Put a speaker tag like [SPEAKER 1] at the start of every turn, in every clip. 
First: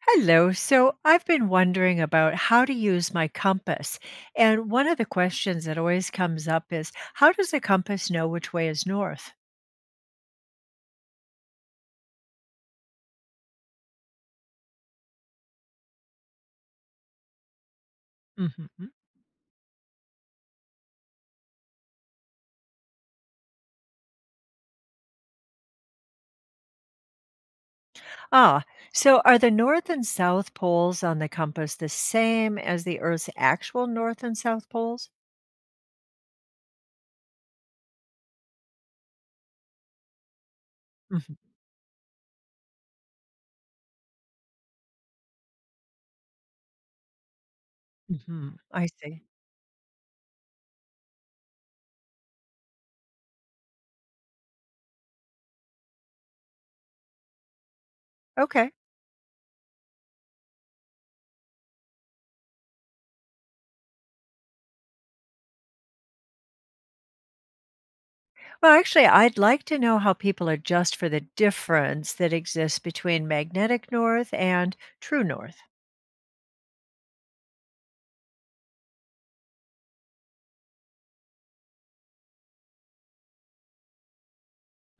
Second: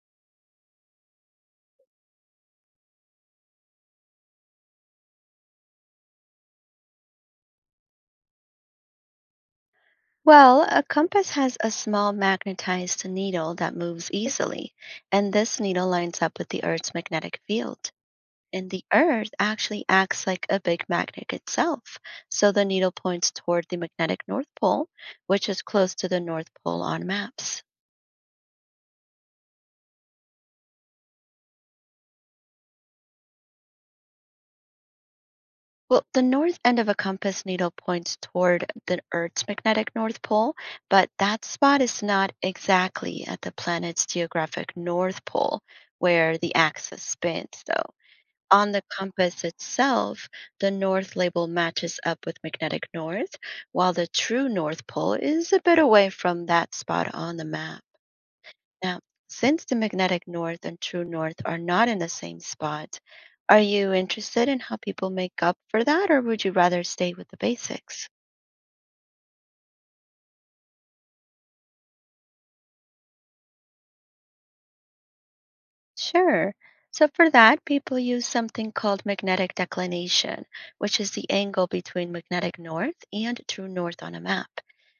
[SPEAKER 1] Hello. So I've been wondering about how to use my compass. And one of the questions that always comes up is how does a compass know which way is north?
[SPEAKER 2] Well, a compass has a small magnetized needle that moves easily, and this needle lines up with the Earth's magnetic field. And the
[SPEAKER 1] hmm
[SPEAKER 2] Earth actually acts like a big magnet itself. So the needle points toward the magnetic North Pole, which is close to the North Pole on maps.
[SPEAKER 1] Ah, so are the north and south poles on the compass the same as the Earth's actual north and south poles?
[SPEAKER 2] Well, the north end of a compass needle points toward the Earth's magnetic North Pole, but that spot is not exactly at the planet's geographic North Pole, where the axis spins, though.
[SPEAKER 1] Mm-hmm.
[SPEAKER 2] On the
[SPEAKER 1] I see.
[SPEAKER 2] compass itself, the north label matches up with magnetic north, while the true North Pole is a bit away from that spot on the map.
[SPEAKER 1] Okay.
[SPEAKER 2] Now, since the magnetic north and true north are not in the same spot, are you interested in how people make up for that, or would you rather stay with the basics?
[SPEAKER 1] Well, actually, I'd like to know how people adjust for the difference that exists between magnetic north and true north.
[SPEAKER 2] Sure. So, for that, people use something called magnetic declination, which is the angle between magnetic north and true north on a map.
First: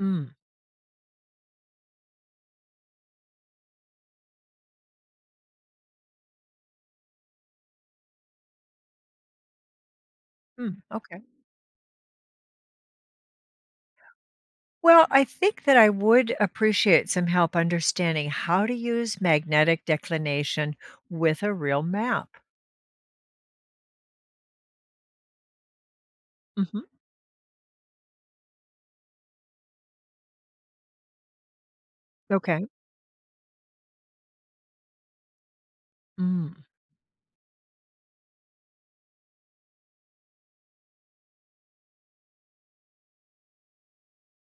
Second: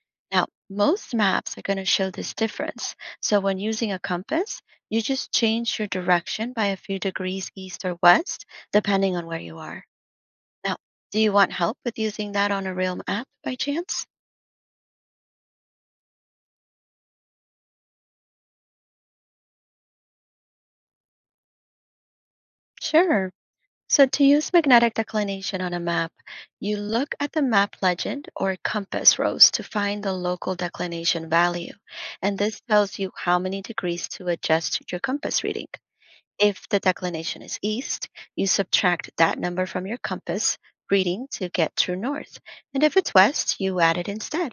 [SPEAKER 1] Mm.
[SPEAKER 2] Now, most maps are going to show this difference. So when using a compass, you just change your direction by a few degrees east or west, depending on where you are. Now,
[SPEAKER 1] Mm.
[SPEAKER 2] do
[SPEAKER 1] Okay.
[SPEAKER 2] you want help with using that on a real map by chance?
[SPEAKER 1] Well, I think that I would appreciate some help understanding how to use magnetic declination with a real map.
[SPEAKER 2] Sure. So to use magnetic declination on a map, you
[SPEAKER 1] hmm
[SPEAKER 2] look at the map legend or compass rose to find the local declination value. And this
[SPEAKER 1] Okay.
[SPEAKER 2] tells you how many degrees to adjust your compass reading.
[SPEAKER 1] Mm,
[SPEAKER 2] If the declination is east, you subtract that number from your compass reading to get true north. And if it's west, you add it instead.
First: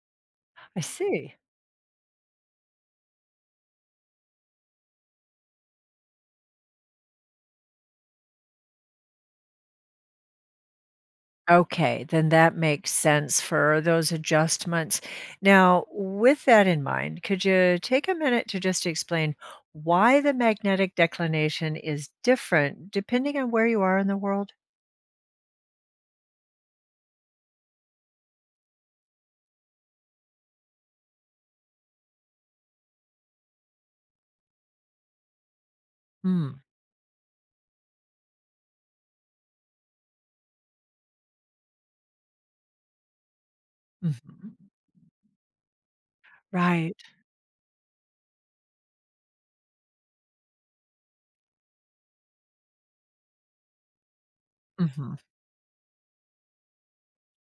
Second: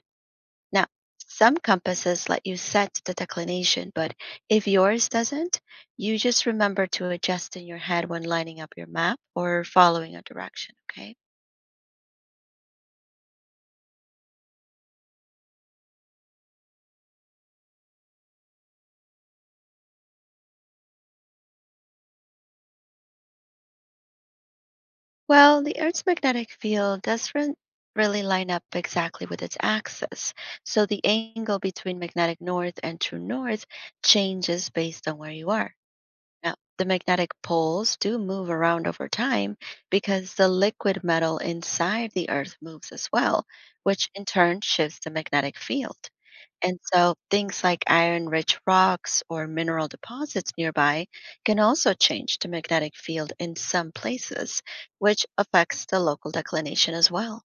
[SPEAKER 1] I
[SPEAKER 2] Now,
[SPEAKER 1] see.
[SPEAKER 2] some compasses let you set the declination, but if yours doesn't, you just remember to adjust in your head when lining up your map or following a direction, okay?
[SPEAKER 1] Okay, then that makes sense for those adjustments. Now, with that in mind, could you take a minute to just explain why the magnetic declination is different depending on where you are in the world?
[SPEAKER 2] Well, the Earth's magnetic field doesn't really line up exactly with its axis, so the angle between magnetic north and true north changes based on where you are. Now,
[SPEAKER 1] Mm,
[SPEAKER 2] the magnetic poles do move around over time because the liquid metal inside the Earth moves as well, which in
[SPEAKER 1] mhm.
[SPEAKER 2] turn shifts the magnetic field. And
[SPEAKER 1] Right.
[SPEAKER 2] so things like iron rich rocks or mineral deposits nearby can also change the magnetic field in some places, which affects the local declination as well.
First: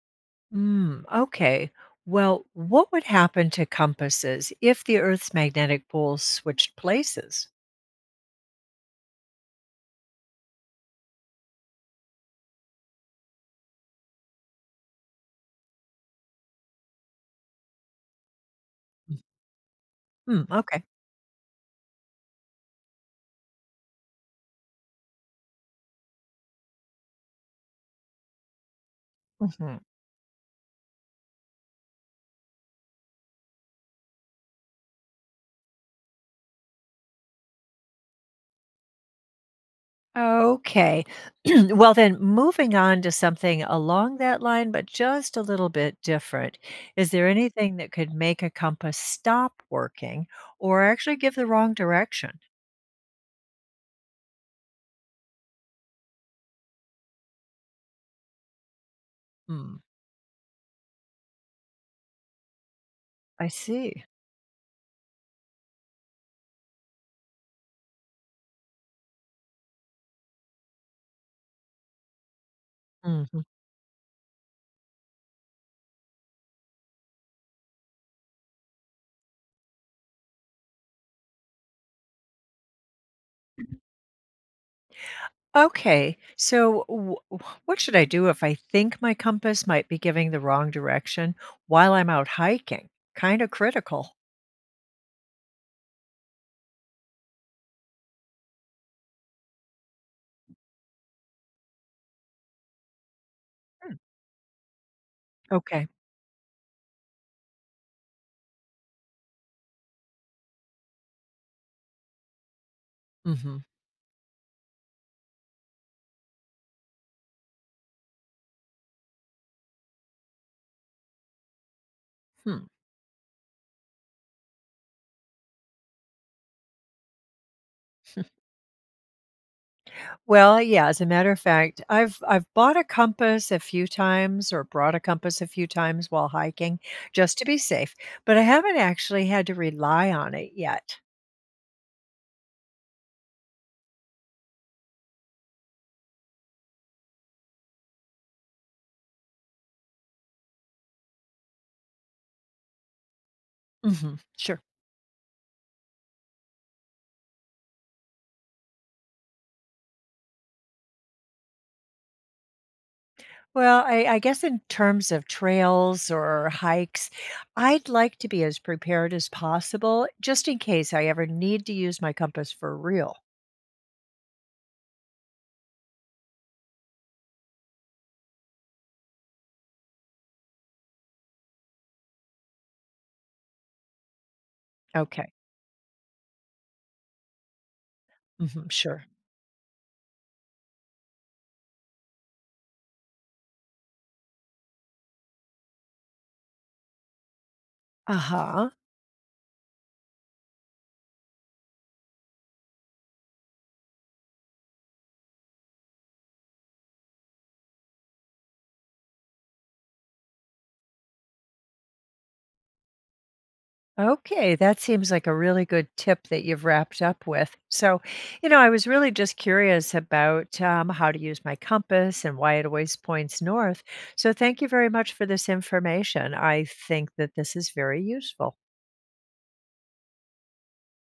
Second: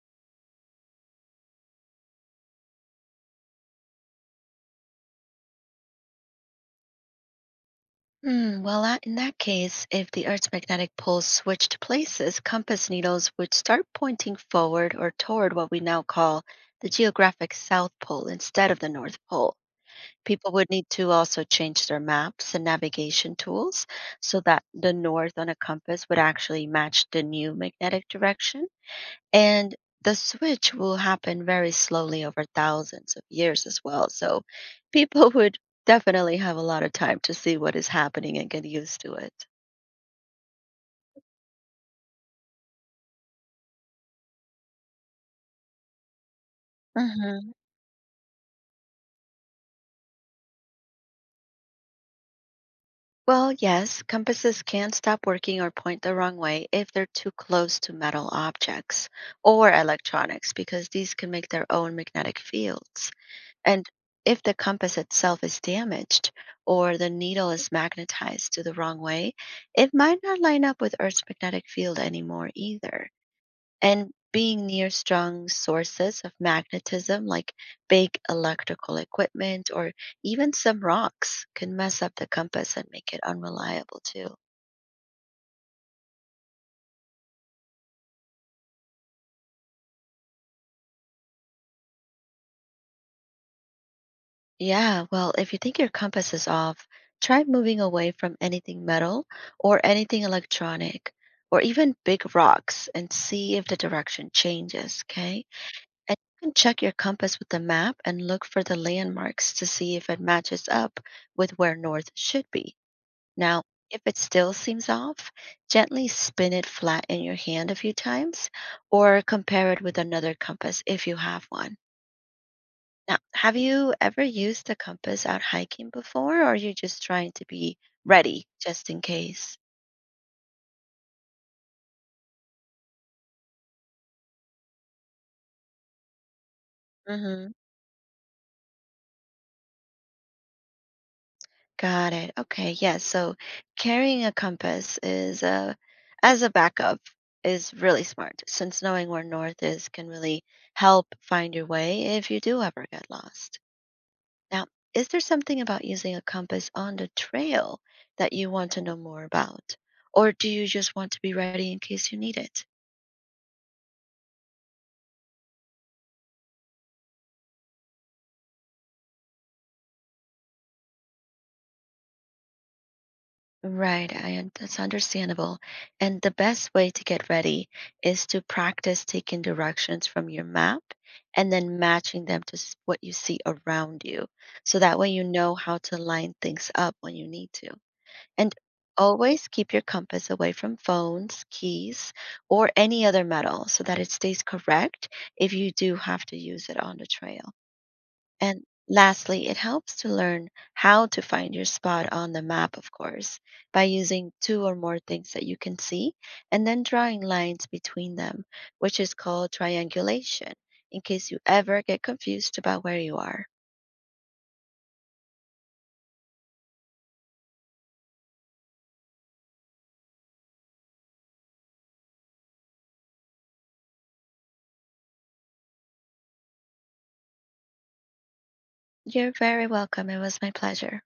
[SPEAKER 1] Mm, okay. Well, what would happen to compasses if the Earth's magnetic poles switched places?
[SPEAKER 2] Hmm, well, that, in that case, if the Earth's magnetic poles switched places, compass needles would start pointing forward or toward what we now call the geographic South Pole instead of the North Pole.
[SPEAKER 1] Hmm,
[SPEAKER 2] People would
[SPEAKER 1] okay.
[SPEAKER 2] need to also change their maps and navigation tools so that the north on a compass would actually match the new magnetic direction. And
[SPEAKER 1] hmm
[SPEAKER 2] the switch will happen very slowly over thousands of years as well. So people would definitely have a lot of time to see what is happening and get used to it.
[SPEAKER 1] Okay. Well, then, moving on to something along that line, but just a little bit different. Is there
[SPEAKER 2] Mhm.
[SPEAKER 1] anything that could make a compass stop working or actually give the wrong direction?
[SPEAKER 2] Well, yes, compasses can stop working or point the wrong way if they're too close to metal objects or
[SPEAKER 1] Hmm,
[SPEAKER 2] electronics because these can make their own magnetic fields.
[SPEAKER 1] I
[SPEAKER 2] And
[SPEAKER 1] see.
[SPEAKER 2] if the compass itself is damaged or the needle is magnetized to the wrong way, it might not line up with Earth's magnetic field anymore either.
[SPEAKER 1] Mm-hmm.
[SPEAKER 2] And being near strong sources of magnetism, like big electrical equipment or even some rocks, can mess up the compass and make it unreliable too.
[SPEAKER 1] Okay. So, what should I do if I think my compass might be giving the wrong direction while I'm out hiking? Kind of critical.
[SPEAKER 2] Yeah, well, if you think your compass is off, try moving away from anything metal or anything electronic or even big rocks and see if the
[SPEAKER 1] Hmm.
[SPEAKER 2] direction changes, okay?
[SPEAKER 1] Okay.
[SPEAKER 2] And you can check your compass with the map and look for the landmarks to see if it matches up with where north should be.
[SPEAKER 1] hmm
[SPEAKER 2] Now, if it still seems off, gently spin it flat in your hand a few times or compare it with another compass if you have one.
[SPEAKER 1] Hmm.
[SPEAKER 2] Now, have you ever used a compass out hiking before, or are you just trying to be ready just in case?
[SPEAKER 1] Well, yeah. As a matter of fact, I've bought a compass a few times or brought a compass a few times while hiking just to
[SPEAKER 2] hmm
[SPEAKER 1] be safe, but I haven't actually had to rely on it yet.
[SPEAKER 2] Got it. Okay. Yeah. So carrying a compass is as a backup is really smart since knowing where north is can really help find your way if you do ever get lost.
[SPEAKER 1] Hmm. Sure.
[SPEAKER 2] Now, is there something about using a compass on the trail that you want to know more about? Or do you just want to be ready in case you need it?
[SPEAKER 1] Well, I guess in terms of trails or hikes, I'd like to be as prepared as possible just in case I ever need to use my compass for real.
[SPEAKER 2] Right, that's understandable. And the best way to get ready is to practice taking directions from your map and then matching them to what you see around you. So that way you
[SPEAKER 1] Okay.
[SPEAKER 2] know how to line things up when you need to. And
[SPEAKER 1] Hmm. Sure.
[SPEAKER 2] always keep your compass away from phones, keys, or any other metal so that it stays correct if you do have to use it on the trail.
[SPEAKER 1] Uh
[SPEAKER 2] And
[SPEAKER 1] huh.
[SPEAKER 2] lastly, it helps to learn how to find your spot on the map, of course, by using two or more things that you can see and then drawing lines between them, which is called triangulation, in case you ever get confused about where you are.
[SPEAKER 1] Okay. That seems like a really good tip that you've wrapped up with. So, you know, I was really just curious about how to use my compass and why it always points north. So, thank you very much for this information. I think that this is very useful.
[SPEAKER 2] You're very welcome. It was my pleasure.